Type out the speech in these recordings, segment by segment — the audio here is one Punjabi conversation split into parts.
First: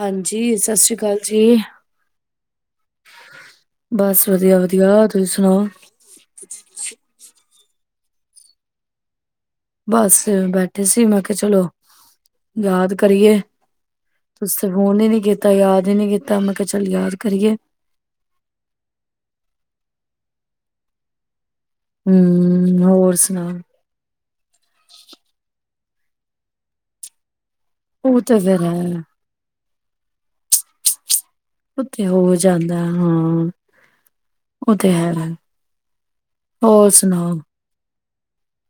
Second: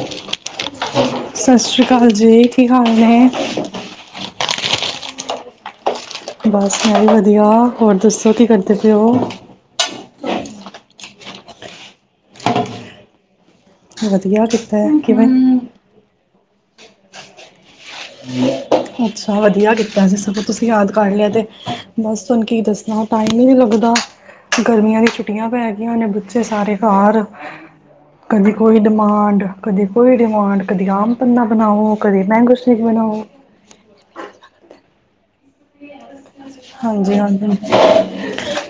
ਹਾਂਜੀ, ਸਤਿ ਸ੍ਰੀ ਅਕਾਲ ਜੀ। ਸਤਿ ਸ਼੍ਰੀ ਅਕਾਲ ਜੀ ਕੀ ਹਾਲ ਨੇ ਬਸ ਵਧੀਆ-ਵਧੀਆ, ਤੁਸੀਂ ਸੁਣਾਓ ਬਸ ਮੈਂ ਵੀ ਵਧੀਆ ਹੋਰ ਦੱਸੋ ਕੀ ਕਰਦੇ ਪਏ ਹੋ ਬਸ ਬੈਠੇ ਸੀ ਮੈਂ ਕਿਹਾ ਚਲੋ ਯਾਦ ਕਰੀਏ ਵਧੀਆ ਤੁਸੀਂ ਕੀਤਾ ਹੈ ਫੋਨ ਹੀ ਨੀ ਕਿਵੇਂ ਕੀਤਾ ਯਾਦ ਹੀ ਨੀ ਕੀਤਾ ਤਾਂ ਮੈਂ ਕਿਹਾ ਚੱਲ ਯਾਦ ਕਰੀਏ ਅੱਛਾ ਵਧੀਆ ਕੀਤਾ ਸੀ ਸਗੋਂ ਤੁਸੀਂ ਯਾਦ ਕਰ ਲਿਆ ਤੇ ਬਸ ਤੁਹਾਨੂੰ ਕੀ ਹੂੰ, ਦੱਸਣਾ ਹੋਰ ਟਾਈਮ ਹੀ ਸੁਣਾ? ਨਹੀਂੀ ਲੱਗਦਾ ਗਰਮੀਆਂ ਦੀ ਛੁੱਟੀਆਂ ਪੈ ਜ ਹੋਣੇ ਬੁੱਚੇ ਸਾਰੇ ਘਰ ਉਹ ਤੇ ਕਦੀ ਫੇਰ ਕੋਈ ਹੈ, ਡਿਮਾਂਡ ਕਦੀ ਕੋਈ ਡਿਮਾਂਡ ਕਦੀ ਆਪ ਪੰੰਨਾ ਉਹ ਬਣਾਓ ਤੇ ਕਦੇ ਹੋ ਮੈਂਗੋ ਸ਼ ਦੇ ਜਾਂਦਾ ਹਾਂ। [unintelligible] ਉਹ ਤੇ ਹੈ [unintelligible] ਹੋਰ ਹਾਂਜੀ ਸੁਣਾਓ? ਹਾਂਜੀ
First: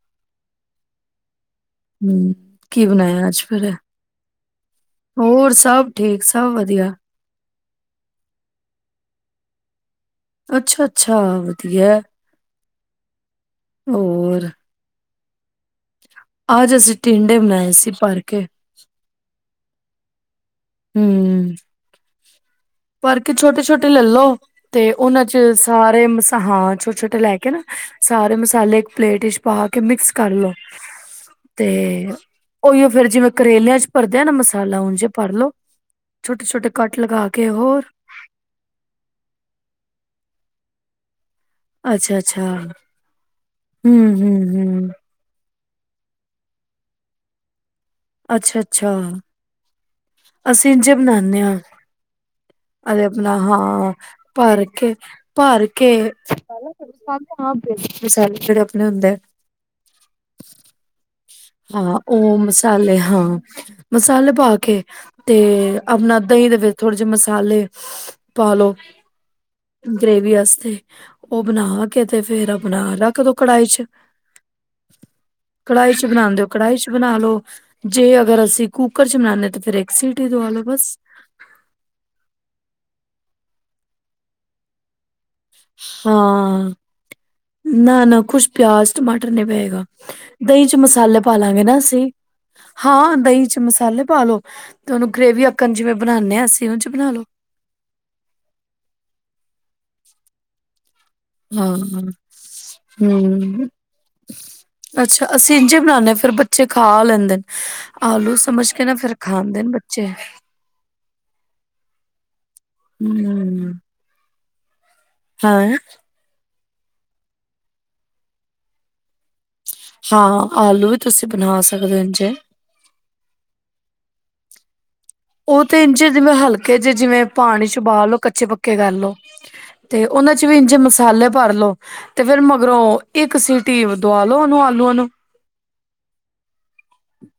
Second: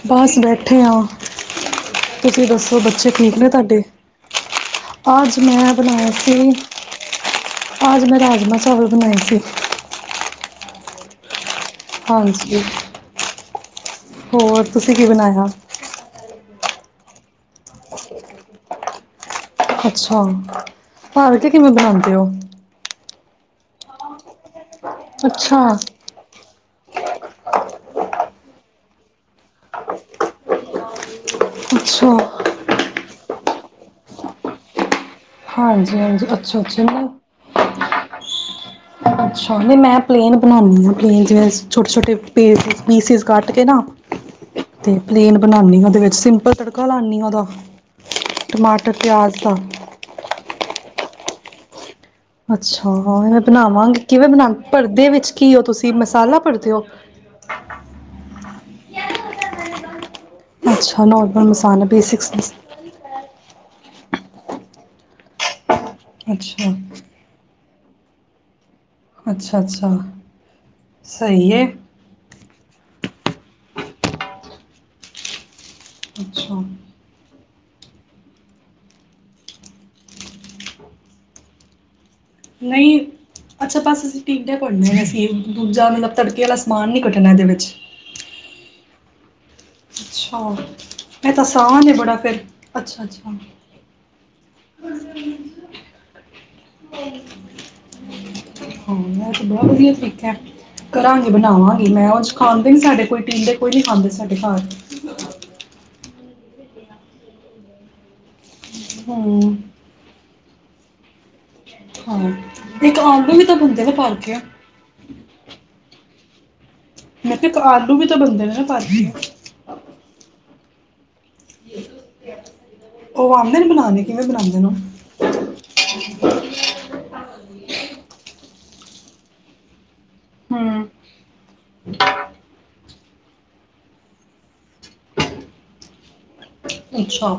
ਬਸ ਬੈਠੇ ਹਾਂ ਹੂੰ, ਤੁਸੀਂ ਦੱਸੋ ਕੀ ਬੱਚੇ ਬਣਾਇਆ ਠੀਕ ਅੱਜ ਨੇ ਫਿਰ? ਤੁਹਾਡੇ? ਅੱਜ ਹੋਰ ਮੈਂ ਸਭ ਬਣਾਏ ਠੀਕ, ਸੀ ਸਭ ਵਧੀਆ। ਅੱਜ ਮੈਂ ਰਾਜਮਾਂ ਚਾਵਲ ਬਣਾਏ ਸੀ। ਅੱਛਾ ਅੱਛਾ ਹਾਂਜੀ ਹੋਰ ਤੁਸੀ [unintelligible] ਕੀ ਬਣਾਇਆ? ਟਿੰਂਡੇ ਬਣਾਏ ਸੀ ਭਰ ਕੇ। ਅੱਛਾ ਭਰ ਕੇ ਕਿਵੇਂ ਬਣਾਉਂਦੇ ਹੋ? ਭਰਕੇ ਛੋਟੇ ਛੋਟੇ ਲੈਲੋ ਤੇ ਉਹਨਾ ਚ ਅੱਛਾ ਸਾਰੇ ਮਸਾਹਾਂ ਛੋਟੇ ਛੋਟੇ ਲੈ ਕੇ ਨਾ ਸਾਰੇ ਮਸ ਮਸਾਲੇ ਇੱਕ ਪਲੇਟ ਵਿੱਚ ਪਾ ਕੇ ਮਿਕਸ ਕਰ ਲੋੋ। ਸ਼ ਸ਼ ਸ਼ ਤੇ ਅੱਛਾ ਉਹੀਓ ਫੇਰ [unintelligible] ਕਰੇਲਿਆਂ ਚ ਭਰਦਿਆਂ ਨਾ ਮਸਾਲਾ ਉੰਝ। ਹਾਂਜੀ ਹਾਂਜੀ ਅੱਛਾ ਅੱਛਾ ਨਾ ਕਿ ਹੋਰ, ਅੱਛਾ, ਮੈਂ ਪਲੇਨ ਬਨਾਨੀ ਆ [unintelligible] ਛੋਟੇ ਛੋਟੇ ਅੱਛਾ-ਅੱਛਾ ਪੀਸ ਪੀਸਿਸ ਕਟ ਕੇ ਨਾ ਹੂੰ-ਹੂੰ-ਹੂੰ ਤੇ [unintelligible] ਬਣਾਨੀ ਆ ਉਹਦੇ ਵਿੱਚ ਸਿੰਪਲ ਤੜਕਾ ਲਾਂਨੀ ਆ ਉਦਾ ਅੱਛਾ ਅੱਛਾ ਅਸੀਂ ਜ [unintelligible] ਅੱਛਾ ਹਾਂ ਬਣਾਵਾਂਗੀ ਕਿਵੇਂ ਬਣਾ? ਭਰ ਕੇ ਭਰਦੇ ਵਿੱਚ ਕੀ ਹੋ ਭਰ ਕੇ ਤੁਸੀਂ? ਮਸਾਲਾ ਭਰਦੇ ਹੋ, ਮਸਾਲੇ ਹਾਂ ਬੇਸਿਕ ਮਸਾਲੇ ਜਿਹੜੇ ਆਪਣੇ ਹੁੰਦੇ ਅੱਛਾ, ਨੋਰਮਲ ਮਸਾਲਾ ਹਾਂ ਬੇਸਿਕਸ [unintelligible] ਹਾਂ ਮਸਾਲੇ ਪਾ ਕੇ, ਤੇ ਆਪਣਾ ਦਹੀਂ ਦੇ ਅੱਛਾ ਵਿੱਚ ਥੋੜੇ ਜਿਹੇ ਮਸਾਲੇ [inaudible] ਪਾ ਲੋ ਅੱਛਾ ਅੱਛਾ ਗ੍ਰੇਵੀ ਆਸਤੇ ਉਹ ਸਹੀ ਏ, ਬਣਾ ਕੇ ਤੇ ਫੇਰ ਆਪਣਾ ਕਦੋਂ ਕੜਾਹੀ ਚ? ਕੜਾਹੀ ਚ ਬਨਾ ਦੇ ਓ ਅੱਛਾ ਕੜਾਹੀ ਚ ਬਣਾ ਲੋ। ਜੇ ਅਗਰ ਅਸੀਂ ਕੁੂੱਕਰ ਚ ਬਨਾਨੇ ਤਾਂ ਫਿਰ ਇੱਕ ਸੀਟੀ ਦਵਾ ਲੋ ਬਸ। ਨਈ, ਅੱਛਾ ਬਸ ਅਸੀਂ ਟੀਂਡੇ ਭਰਨੇ ਨੇ ਅਸੀਂ। ਦੂਜਾ ਮਤਲਬ ਤੜਕੇ ਵਾਲਾ ਹਾਂ ਸਮਾਨ ਨਹੀਂ ਕੱਟਣਾ ਇਹਦੇ ਵਿੱਚ ਟਮਾਟ ਨਹੀਂ ਪਏਗਾ ਅੱਛਾ, ਦਹੀਂ ਚ ਮਸਾਲੇ ਇਹ ਪਾ ਤਾਂ ਲਾਂਗੇ ਨਾ ਆਸਾਨ ਏ ਅਸੀਂ ਬੜਾ ਫਿਰ ਹਾਂ ਅੱਛਾ-ਅੱਛਾ ਦਹੀਂ ਚ ਮਸਾਲੇ ਪਾਲੋ ਤੇ ਉਹਨੂੰ ਗ੍ਰੇਵੀ ਆਕਣ ਜਿਵੇਂ ਬਣਾਉਂਦੇ ਹ ਅ ਹਾਂ ਮੈਂ ਤੇ ਬ [unintelligible] ਵਧੀਆ ਠੀਕ ਹੈ ਕਰਾਂਗੇ ਹਾਂ ਬਣਾਵਾਂਗੀ ਮੈਂ ਉਹ ਖਾਂਦੇ ਨਹੀਂ ਸਾਡੇ ਕੋਈ ਟੀਂਡੇ ਹਮ ਕੋਈ ਨਹੀਂ ਖਾਂਦੇ ਸਾਡੇ ਘਰ ਫਰ ਬੱਚੇ ਖਾ ਲੈਂਦੇ ਆਲੂ ਸਮਝ [unintelligible] ਨਾ ਫੇਿਰ ਹੂੰ। ਖਾਂਦੇ ਨੇ ਬੱਚੇ ਹਾਂ ਇੱਕ ਆਲੂ ਵੀ ਤਾਂ ਬੰਦੇ ਨੇ ਪਾਲ ਕੇ ਆ [unintelligible] ਹਾਂ ਮੈਂ ਕਿਹਾ ਇੱਕ ਆਲੂ ਵੀ ਤਾਂ ਬੰਦੇ ਨੇ ਨਾ ਪਾੀ ਹਾਂ ਆਲੂ ਤੁਸੀਂ ਬਣਾ ਸਕਦੇ ਇ ਜੇ ਆ ਕਿਵੇਂ ਬਣਾਉਂਦੇ ਨੂੰ ਇੰਝੇ ਜਿਵੇਂ ਹਲਕੇ ਕੇ ਗੱਲਓ [unintelligible] ਤੇ ਉਹਨਾਂ ਚ ਵੀ ਇੰਝੇ ਹੂੰ ਮਸਾਲੇ ਭਰ ਲੋ ਤੇ ਫੇਿਰ ਮਗਰੋਂ ਇੱਕ ਸੀਟੀ ਦਆ ਲਓ ਓਨੂੰ ਆਲੂਆਂ ਨੂੰ ਅੱਛਾ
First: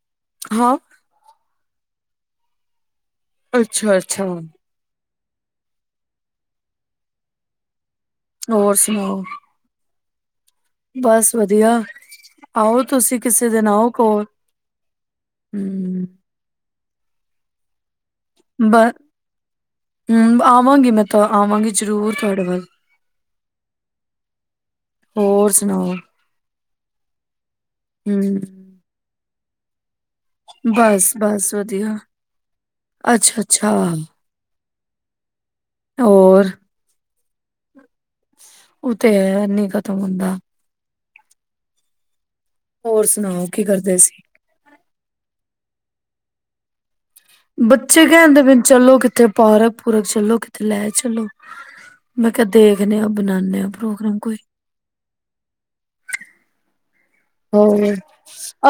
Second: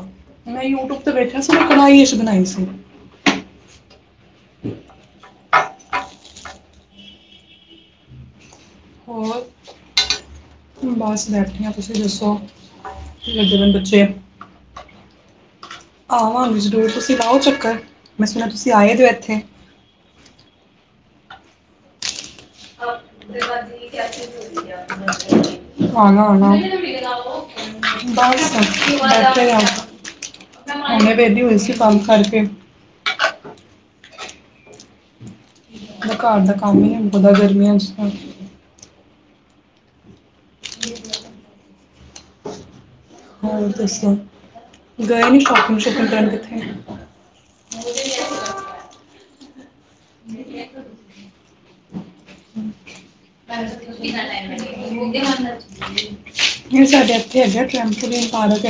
ਮੈਂ ਹਾਂ। ਯੂਟਿਊਬ ਤੇ ਬੈਠਿਆ ਸਾਨੂੰ ਕੜਾ ਬਣਾਈ ਸੀ ਅੱਛਾ ਅੱਛਾ ਹੋਰ ਸੁਣਾਓ ਹੋਰ ਬਸ ਬੈਠੇ ਆਂ ਤੁਸੀਂ ਦੱਸੋ ਆਓ ਤੁਸੀਂ ਕੀ ਕਿਸੇ ਦਿਨ ਕਰਦੇ ਆਓ ਬੱਚੇ ਕੋਲ ਹੂੰ। ਆਹੋ ਹ ਜ਼ਰੂਰ ਤੁਸੀਂ ਲਾਓ ਚੱਕਰ ਮੈਂ ਸੁਣਿਆ ਤੁਸੀਂ ਬ ਆਏ ਦਿਓ ਇੱਥੇ ਹਮ ਆਵਾਂਗੀ ਮੈਂ ਤਾਂ ਆਵਾਂਗੇ ਜ਼ਰੂਰ ਤੁਹਾਡੇ ਵੱਲ ਹੋਰ ਸੁਣਾਓ ਆਣਾ ਆਣਾ ਹਮ ਬੱਸ ਫਿਰ ਆਨਾ ਬਸ ਨੇ ਵੇ ਦੀ ਬਸ ਹੋਈ ਸੀ ਕੰਮ ਕਰਕੇ ਛਾ ਬ ਘਰ ਦਾ ਕੰਮ ਹੀ ਉਹਦਦਾ ਗਰਮੀਆਂ ਚ ਉਹ ਤੇ ਹੈਨੀ ਖਤਮ ਹੁੰਦਾ ਹੋਰ ਸੁਣਾਓ ਹੋ ਕੀ ਕਰਦੇ ਤਸ ਸੀ ਗਏ ਨ ਸ਼ੋਪਿੰਗ ਸ਼ੋਪਿੰਗ ਕਰਨ [inaudible] ਬੱਚੇ ਕਹਿਣਦੇ ਪ ਚਲੋ ਕਿੱਥੇ ਪਰਾਰਬ ਪੂਰ ਚੱਲੋ ਕਿਤੇ ਲੈ ਚੱਲੋ ਮੈਂ ਕਿਹਾ ਦੇਖ ਸਡ ਰ ਹੋਰ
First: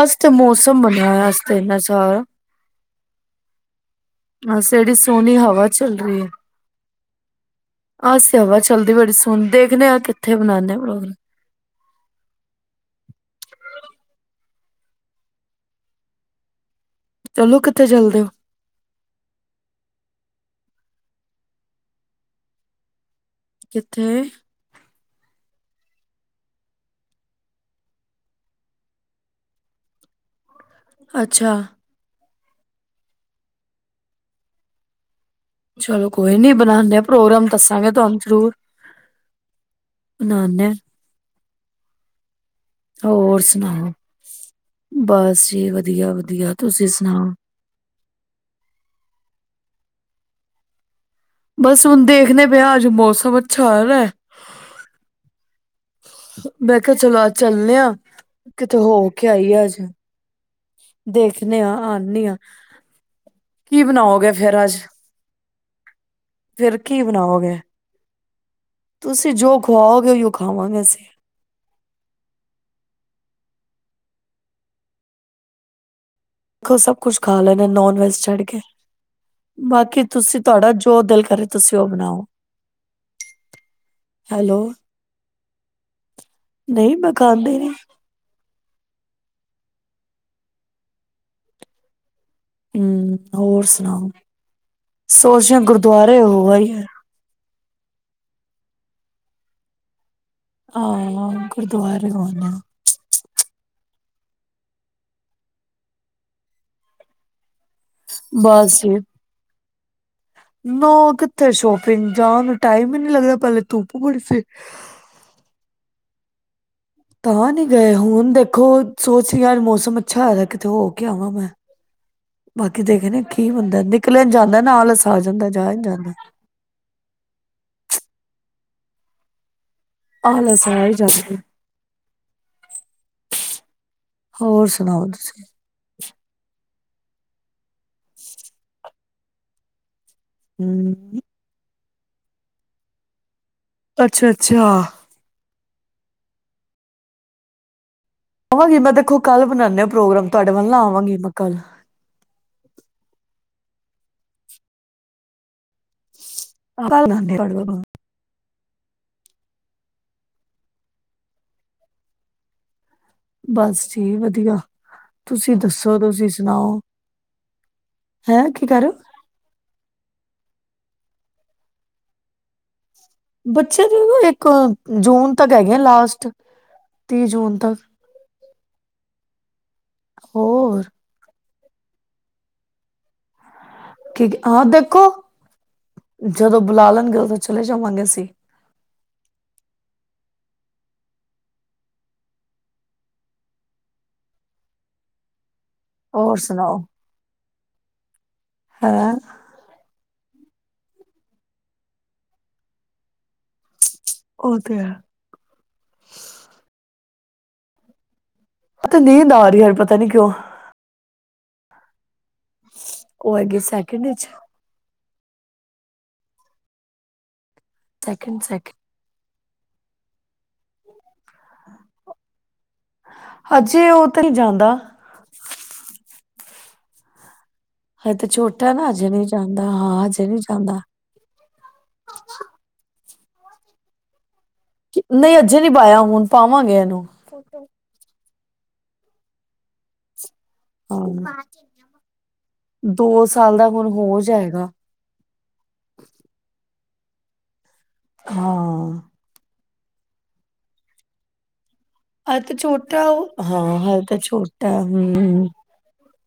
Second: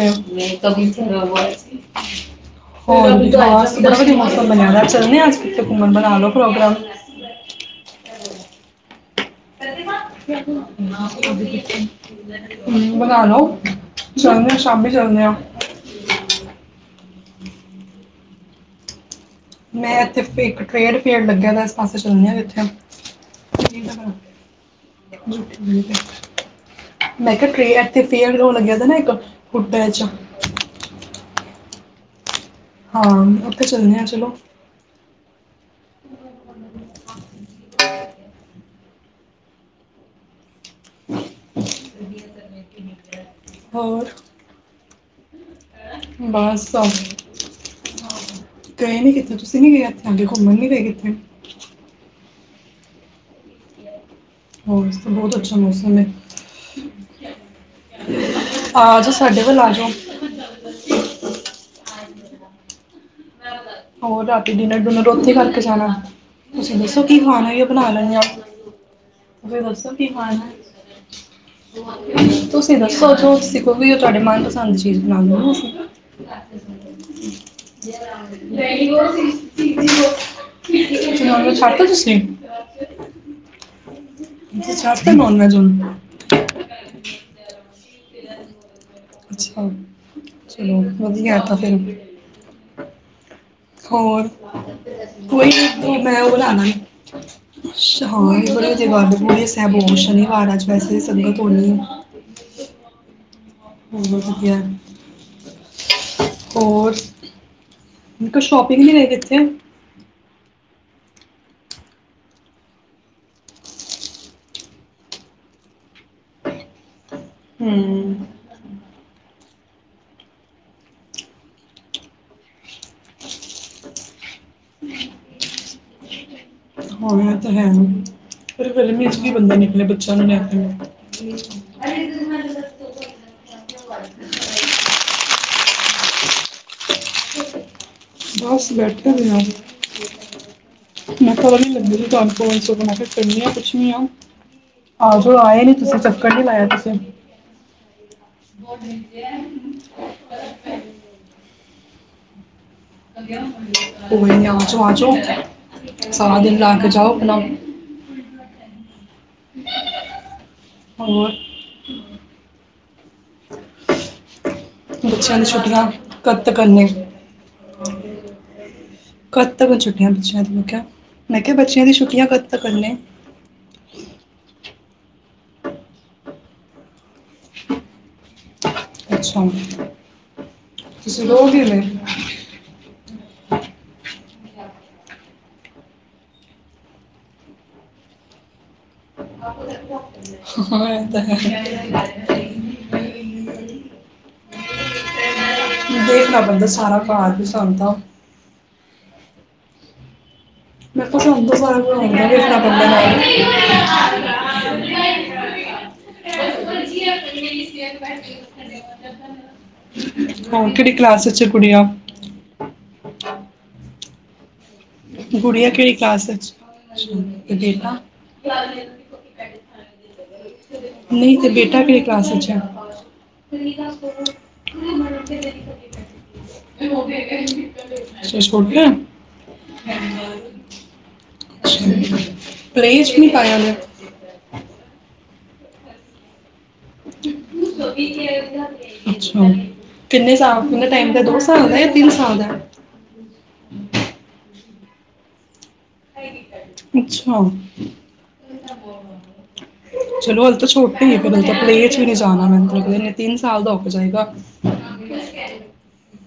ਅੱਜ ਤੇ ਮੌਸਮ ਬਣਿਆ ਹੋਇਆ ਅੱਜ ਤੇ ਇੰਨਾ ਸਾਰਾ ਅੱਜ ਐਡੀ ਸੋਹਣੀ ਹਵਾ ਘੁੰਮਣ ਚੱਲ ਬਣਾ ਲੋ ਪ੍ਰੋਗਰਾਮ ਆਸ ਹਵਾ ਚਲਦੀ ਬੜੀ ਸੁਣਦੇ ਹਮ ਬਣਾ ਲੋ [inaudible] ਚਦੇ ਆਾਂ ਸ਼ਾਮੀ ਚਲਦੇ ਹਾਂ ਚਲੋ ਕਿੱਥੇ ਚਲਦੇ ਹੋ ਮੈਂ ਇੱਥੇ ਇੱਕ ਟ੍ਰੇਡ ਪੇਡ ਲੱਗਿਆ ਤਾਂ ਇਸ ਪਾਸੇ ਚਦੀ ਹ ਜਿੱਥੇ ਠੀਕ ਕਿੱਥੇ ਮੈਂ ਕਿਹਾ ਟੇਅਰ ਤੇ ਫੇਅਰ ਲੱਗਿਆ ਨਾ ਇੱਕ ਹੁੱਟ ਚ ਅੱਛਾ ਹਾਂ ਉੱਥੇ ਚੱਲਦੇ ਹ ਚਲੋ ਚਲੋ ਕੋਈ ਨੀ ਬਣਾਦੇ ਆ ਪ੍ਰੋਗਰਾਮ ਦੱਸਾਂਗੇ ਤੁਾਨ ਜ਼ਰੂਰ ਬਨਾਉਂਦੇ ਵੀਆ ਹੋਰ ਸੁਣਾਓ ਬਸ ਜੀ ਵਧੀਆ ਵਧੀਆ ਬਸ ਤੁਸੀਂ ਸੁਣਾਓ ਗਏ ਨਹੀਂ ਕਿਤੇ ਤੁਸੀਂ ਨਹੀਂ ਗਏ ਇੱਥੇ ਅੱਗੇ ਘੁੰਮਣ ਨੀ ਰਏ ਕਿੱਥੇ ਬਸ ਹੁਣ ਦੇਖਦੇ ਵਿਆਜ ਮੌਸਮ ਅੱਛਾਰ ਹੋਰ ਤਾਂ ਬਹੁਤ ਅੱਛਾ ਮੌਸਮ ਹੈ ਮੈਂ ਕਿਹਾ ਚਲੋ ਅੱਜ ਚੱਲਣੇ ਆ ਕਿਤੇ ਆ ਹੋ ਜਾਓ ਕੇ ਸਾਡੇ ਵੱਲ ਆਈਏ ਆ ਅੱਜ ਜਾਓ ਨੀਆਂ ਹੋਰ ਰਾਤੀ ਡਿਨਰ ਦਨ ਰੋਥ ਖਾ ਖ ਜਾਣਾ ਤੁਸੀਂ ਫੇਰ ਦੱਸੋ ਕੀ ਖਾਣਾ ਬਣਾਓਗੇ ਹੀ ਬਣਾ ਲੈਂਦੇ ਆ ਜੋ ਤੁਸੀਂ ਦੱਸੋ ਕੀ ਖਵਾਓਗੇ ਉਹੀਓ ਖਾਵਾਂਗੇ ਅਸੀਂ ਖਾਣਾ ਤੁਸੀਂ ਦੱਸੋਖੋ ਵੀ ਤੁਡੇ ਮਨਪਸੰਦ ਚੀਜ਼ ਬਣਾਉਦੇ ਹੋ ਤੁਸੀਂ [unintelligible] ਦੇਖੋ ਸਭ ਕੁਛ ਖਾ ਲੈਣਾ ਨੋਨ ਵੈਜ ਛੱਡ ਤੁਸੀ ਕੇ ਬਾਕੀ ਤੁਸੀਂ ਤੁਹਾਡਾ ਜੋ ਦਿਲ ਕਰੇ ਨੋਨਵੇਜ਼ ਛੱਡ ਤੁਸੀਂ ਤਾ ਉਹ ਤੁਸੀ ਬਣਾਓ ਹੈਲੋ ਤੁਸੀ ਛੱਡਤਾ ਨੋਨਵੇਜ਼ ਹੁਣ ਨਹੀਂ ਮੈਂ ਖਾਂਦੀ ਨੀ ਅੱਛਾ ਚਲੋ ਵਧੀਆ ਤਾਂ ਫਿਰ ਹਮ ਹੋਰ ਸੋਚ ਕੋਈ ਰੇ ਨਹੀ ਗੁਰਦੁਆਰੇ ਮੈਂ ਉਹਦੋ ਹੋ ਬੂਲਾ ਆਈ ਲਵਾਂਗੀ [unintelligible] ਆਹ ਗੁਰਦੁਆਰੇ [unintelligible] ਲਉਂਦੇ ਹ ਵਧੀਆ ਹੋਰ ਕੁਝ ਸ਼ੋਪਿੰਗ ਨਹੀ ਗਏ ਕਿਥੇ ਨਾ ਕਿਥੇ ਸ਼ੋਪਿੰਗ ਜਾਣ ਨੂੰ ਟਾਈਮ ਹੀ ਨੀ ਲੱਗਦਾ ਪਹਿਲੇ ਧੁੱਪ ਬੜੀ ਸੀ ਤਾਂ ਨਹੀ ਗਏ ਹੂੰ ਹੁਣ ਦੇਖੋ ਸੋਚ ਯਾਰ ਮੌਸਮ ਅੱਛਾ ਹੋਇ ਕਿਥੇ ਹੋ ਕੇ ਆਵਾਂ ਮੈਂ ਬਾਕੀ ਦੇਖਣੇ ਕੀ ਬੰਦਾ ਨਿਕਲਿਆ ਨਹੀ ਜਾਂਦਾ ਨਾ ਆਲਸ ਆ ਜਾਂਦਾ ਜਾਆ ਨਹੀ ਜਾਂਦਾ ਹਾਂ ਇਹ ਤਾਂ ਹੈ ਫਿਰ ਗਰਮੀ ਵਿੱਚ ਕੀ ਬੰਦਾ ਨਿਕਲੇ ਆਪਣੇ ਬੱਚਿਆਂ ਨੂੰ ਆਲਸ ਆ ਹੀ ਜਾਂਦਾ ਹੋਰ ਸੁਣਾਓ ਤੁਸੀਂ ਬਸ ਬੈਠੇ ਸੀ ਹਮ ਵ ਲੰ ਲਈ ਤੁਾਨੂੰਵਈ ਸਭ ਕਿ ਕਨੀਆਂ [unintelligible] ਪੂਛਨੀ ਹਾ ਅੱਛਾ ਅੱਛਾ ਆ ਜਾਓ ਆਏ ਨਹੀ ਤੁਸੀਂ ਚੱਕਰ ਨਹੀਂ ਲਾਇਆ ਤੁਸੀਂ ਆਵਾਂਗੀ ਮੈਂ ਦੇਖੋ ਕੱਲ੍ਹ ਬਨਾਉਂਦੇ ਹਾ ਪ੍ਰੋਗਰਾਮ ਤੁਹਾਡੇ ਵੱਲ ਨਾ ਆਵਾਂਗੀ ਮੈਂ ਕੱਲ [unintelligible] ਕੋਈ ਨਾ ਆਜੋ ਆਜੋ ਸਾਰਾ ਦਿਨ ਲਾ ਕੇ ਕੱਲ ਜਾਓ ਆਨੇ ਆ ਆਪਣਾ ਤੁਹਾਡੇ ਵੱਲ ਹੋਰ ਬਸ ਠੀਕ ਵਧੀਆ ਬੱਚਿਆਂ ਨੂੰ ਤੁਸੀਂ ਛੁੱਟੀਆਂ ਦੱਸੋ ਤੁਸੀਂ ਕਦ ਤਕ ਹੈ ਸੁਣਾਓ ਨੇ ਹੈਂ ਕੀ ਕਹਿ ਰਹੇ ਹੋ ਕਦ ਤਕ ਨੇ ਛੁੱਟੀਆਂ ਇਨ੍ਹਾਂ ਬੱਚਿਆਂ ਦੀ ਮੈ ਕਿਹਾ ਮੈਂ ਕਿਹਾ ਬੱਚਿਆਂ ਦੀ ਛੁੱਟੀਆਂ ਕਦ ਤਕ ਨੇ ਬੱਚੇ ਦੇ ਇੱਕ ਜੂਨ ਤੱਕ ਹੈਗੇ ਆ ਲਾਸਟ ਤੀਹ ਜੂਨ ਤੱਕ ਅੱਛਾ ਹੋਰ ਤੁਸੀ ਲੋਗ [unintelligible] ਠੀਕ ਆਹ ਦੇਖੋ ਜਦੋਂ ਬੁਲਾ ਲੈਣਗੇ ਉਦੋਂ ਚਲੇ ਜਾਵਾਂਗੇ ਅਸੀ ਹਾਂ ਇਹ ਤਾਂ ਹੈ ਹੋਰ ਦੇਖਣਾ ਪੈਂਦਾ ਸਾਰਾ ਘਰ ਘਰ ਦਾ ਹੈ ਮੈਂ ਕਿਹਾ ਲੈਣਾ ਪਿਆ ਉਹ ਤੇ ਹੈ ੈ ਹ ਕਿਹੜੀ ਤੇ ਨੀਂਦ ਆ ਰਹੀ ਯਾਰ ਪਤਾ ਨੀ ਕਿਉਂ ਕਲਾਸ ਪੰਜ ਚਾਰ ਕੁੜੀਆਂ ਹਾਂ ਉਹ ਹੈਗੇ ਸੈਕਿੰਡ ਚ ਗੁੜੀਆ ਕਿਹੜੀ ਕਲਾਸ ਵਿੱਚ ਕਿ ਤਾਂ ਸੈਕਿੰਡ ਸੈਕਿੰਡ [unintelligible] ਨਹੀਂ ਤੇ ਬੇਟਾ ਕੀ ਕਲਾਸ ਅੱਛਾ ਹਜੇ ਉਹ ਤਾਂ ਨਹੀਂ ਜਾਂਦਾ ਹੋਵੇ ਕ ਹ ਤਾਂ ਛੋਟਾ ਨਾ ਹਜੇ ਨਹੀਂ ਜਾਂਦਾ ਹਾਂ ਹਜੇ ਨਹੀਂੀ ਜਾਂਦਾ ਨੀ ਪਾਇਆ ਨਹੀਂ ਅਜੇ ਨੀ ਪਾਇਆ ਹੁਣ ਪਾਵਾਂਗੇ ਇਹਨੂੰ ਸਭੀ ਕੇ ਅੱਛਾ ਕਿੰਨੇ ਸਾਲ ਕਿੰਨੇ ਟਾਈਮ ਦਾ ਦੋ ਹਾਂ ਸਾਲ ਦਾ ਜਾਂ ਤਿੰਨ ਸਾਲ ਦਾ ਦੋ ਸਾਲ ਦਾ ਹੁਣ ਹੋ ਜਾਏਗਾ ਅੱਛਾ ਹਾਂ ਚਲੋ ਹੱਲ ਤਾਂ ਛੋਟੇ ਨ ਪਰ ਤਾਂ ਆਪਣੇ ਹ ਤਾਂ ਛੋਟਾ ਉਹ ਹਾਂ ਹ ਤਾਂ ਜਾਏਗਾ ਛੋਟਾ ਹਮ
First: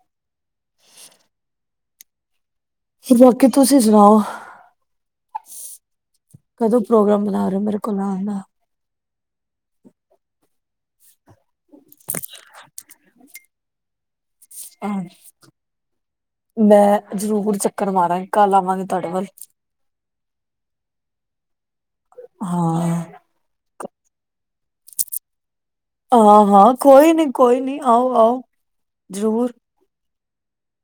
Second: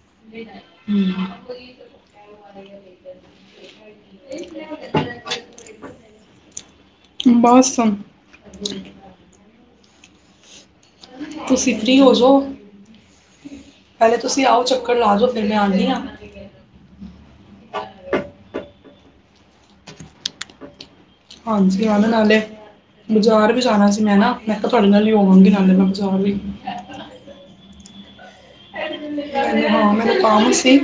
ਹਮ ਲੋਕੀ ਤੁਸੀਂ ਸੁਣਾਓ [unintelligible] ਕਦੋਂ ਪ੍ਰੋਗਰਾਮ ਬਣਾ ਰਹੇ ਬਸ ਮੇਰੇ ਕੋਲ ਆਉਂਦਾ ਤੁਸੀਂ ਫ੍ਰਰੀ ਹੋ ਜਾਓ ਹਾਂ ਤੁਸੀਂ ਆਓ ਚੱਕਰ ਹਾਂ ਲਾ ਜਾਓ ਫਿਰ ਮੈਂ ਆਉਂਦੀ ਮੈਂ ਜ਼ਰੂਰ ਚੱਕਰ ਮਾਰਾਂਗੇ ਕੱਲ ਆਵਾਂਗੇ ਤੁਹਾਡੇ ਵੱਲ ਹਾਂਜੀ ਆ ਨਾਲੇ ਹਾਂ ਬਾਜ਼ਾਰ ਵੀ ਜਾਣਾ ਸੀ ਮੈਂ ਨਾ ਮੈਂ ਤਾਂ ਤੁਹਾਡੇ ਨਾਲ ਹੀ ਹੋਵਾਂਗੀ, ਨਾਲੇ ਮੈਂ ਬਾਜ਼ਾਰ ਵੀ ਹਾਂ ਹਾਂ ਕੋਈ ਨੀ ਕੋਈ ਨੀ ਆਓ ਆਓ। ਹਾਂ ਜ਼ਰੂਰ ਮੈਂ ਮੈਨੂੰ ਕੰਮ ਸੀ।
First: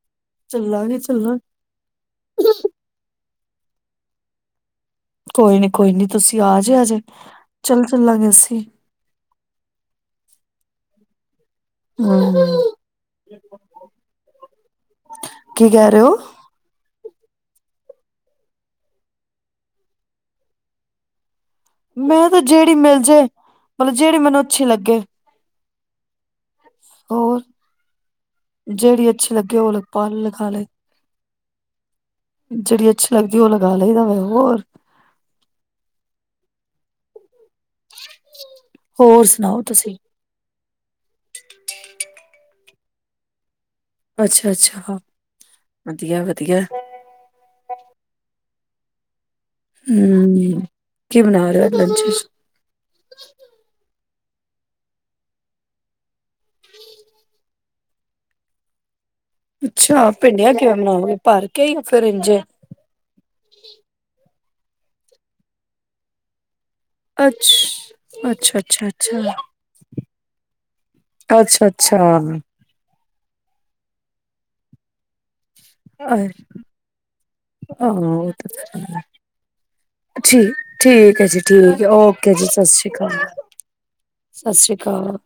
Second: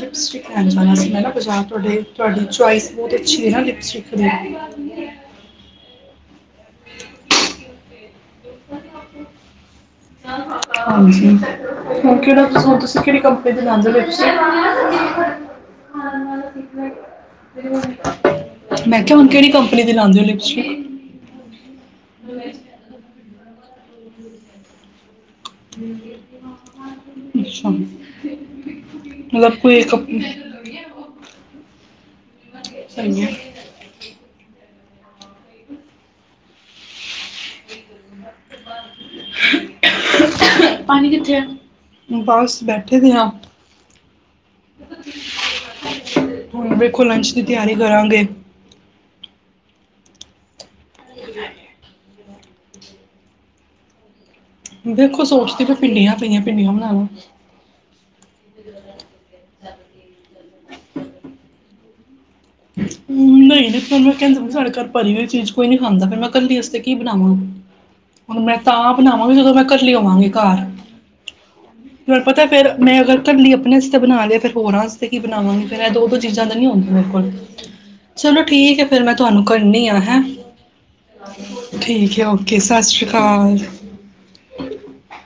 ਲਿਪਸਟਿਕ ਲੈਣ ਜਾਣਾ ਚੱਲਾਂਗੇ ਸੀ। ਮੈਂ ਨਾ ਚੱਲਾਂਗੇ ਬਾਜ਼ਾਰ ਤੁਹਾਡੇ ਤੁਹਾਡੀ ਚੋਇਸ ਬਹੁਤ ਤੁਸੀਂ ਲੈਣਾ ਲਿਪਸਟਿਕ [unintelligible] ਕੋਈ ਨੀ ਕੋਈ ਨੀ ਤੁਸੀਂ ਆ ਜੇ ਆਜੇ ਚੱਲ ਲੱਗੇ ਸੀ। ਹਾਂਜੀ। ਹੁਣ ਹਮ ਕਿਹੜਾ ਤੁਸੀਂ ਕਿਹੜੀ ਕੰਪਨੀ ਦੇ ਲਾਉਂਦੇ ਪਏ ਤੁਸੀਂ? ਕੀ ਕਹਿ ਰਹੇ ਹੋ ਮੈਂ ਕਿਹਾ ਹੁਣ ਕਿਹੜੀ ਕੰਪਨੀ ਦੀ ਲਾਉਂਦੇ ਹੋ ਲਿਪਸਟਿਕ? ਮੈਂ ਤਾਂ ਜਿਹੜੀ ਮਿਲ ਜੇ। ਮਤਲਬ ਜਿਹੜੀ ਮੈਨੂੰ ਅੱਛੀ ਲੱਗੇ। [inaudible] ਹੋਰ ਅੱਛਾ ਜਿਹੜੀ ਅੱਛੀ ਮਤਲਬ ਲੱਗੇ, ਉਹ ਕੋਈ ਆਪਾਂ ਕੰਪਨੀ ਲਗਾ ਲਈਏ। ਜਿਹੜੀ ਅੱਛੀ ਸਹੀ ਹੈ ਲੱਗਦੀ ਉਹ ਲਗਾ ਲਈ ਤਾਂ ਮੈਂ ਹੋਰ। ਹ ਪਾਣੀ ਕਿੱਥੇ ਆ? ਬਸ ਬੈਠ ਬੈਠੇ ਦੀ ਹਾਂ। ਅੱਛਾ ਅੱਛਾ ਵਧੀਆ ਵਧੀਆ ਹੁਣ ਦੇੇਖੋ ਲੰਚ ਦੀ ਤਿਆਰੀ ਕਰਾਂਗੇ। ਹੂੰ। ਕੀ ਬਣਾ ਰਹੇ ਓ ਲੰਚ ਵਿੱਚ? ਹਮ ਦੇਖੋ ਸੋਚਦੀ ਤਾਂ ਭਿੰਡੀਆਂ ਪਈ ਆਂ, ਭਿੰਡੀਆਂ ਬਣਾ ਲਾਂ। ਅੱਛਾ ਭਿੰਡੀਆਂ ਕਿਵੇਂ ਬਣਾਓਗੇ? ਭਰ ਕਈ ਆ ਫਿਰ ਇੰਝ ਨਹੀਂ ਤੇ ਫਿਰ ਮੈਂ ਕਹਿੰਦਾ ਸਾਡੇ ਘਰ ਭਰੀ ਹੋਈ ਚੀਜ਼ ਕੋਈ ਨਹੀਂ ਖਾਂਦਾ, ਫਿਰ ਮੈਂ ਕੱਲੀ ਵਸਤੇ ਕੀ ਬਣਾਵਾਂ ਅੱਛ ਹੁਣ ਮੈਂ ਅੱਛਾ ਅੱਛਾ ਤਾਂ ਅੱਛਾ ਬਣਾਵਾਂਗੀ ਜਦੋਂ ਮੈਂ ਇਕੱਲੀ ਹੋਵਾਂਗੀ ਘਰ। ਅੱਛਾ ਅੱਛਾ ਤੁਹਾਨੂੰ ਪਤਾ ਫਿਰ ਮੈਂ ਅਗਰ ਇਕੱਲੀ ਆਪਣੇ ਤੇ ਬਣਾ ਲਿਆ ਤੇ ਫਿਰ ਹੋਰਾਂ ਵਾਸਤੇ ਕੀ ਬਣਾਵਾਂਗੇ? ਫਿਰ ਦੋ ਦੋ ਅ ਚੀਜ਼ਾਂ ਤਾਂ ਨਹੀਂ ਹੁੰਦੀਆਂ ਮੇਰੇ ਕੋਲ। ਹਾਂ ਉਹ ਚਲੋ ਤਾਂ ਹੈ ਠੀਕ ਫਿਰ ਮੈਂ ਤੁਹਾਨੂੰ ਕਰਨੀ ਆ ਹੈ ਐ। ਜੀ ਠੀਕ ਐ ਜੀ ਠੀਕ ਐ। ਓਕੇ ਜੀ ਸਤਿ ਸ੍ਰੀ ਅਕਾਲ। ਸਤਿ ਸ੍ਰੀ ਅਕਾਲ।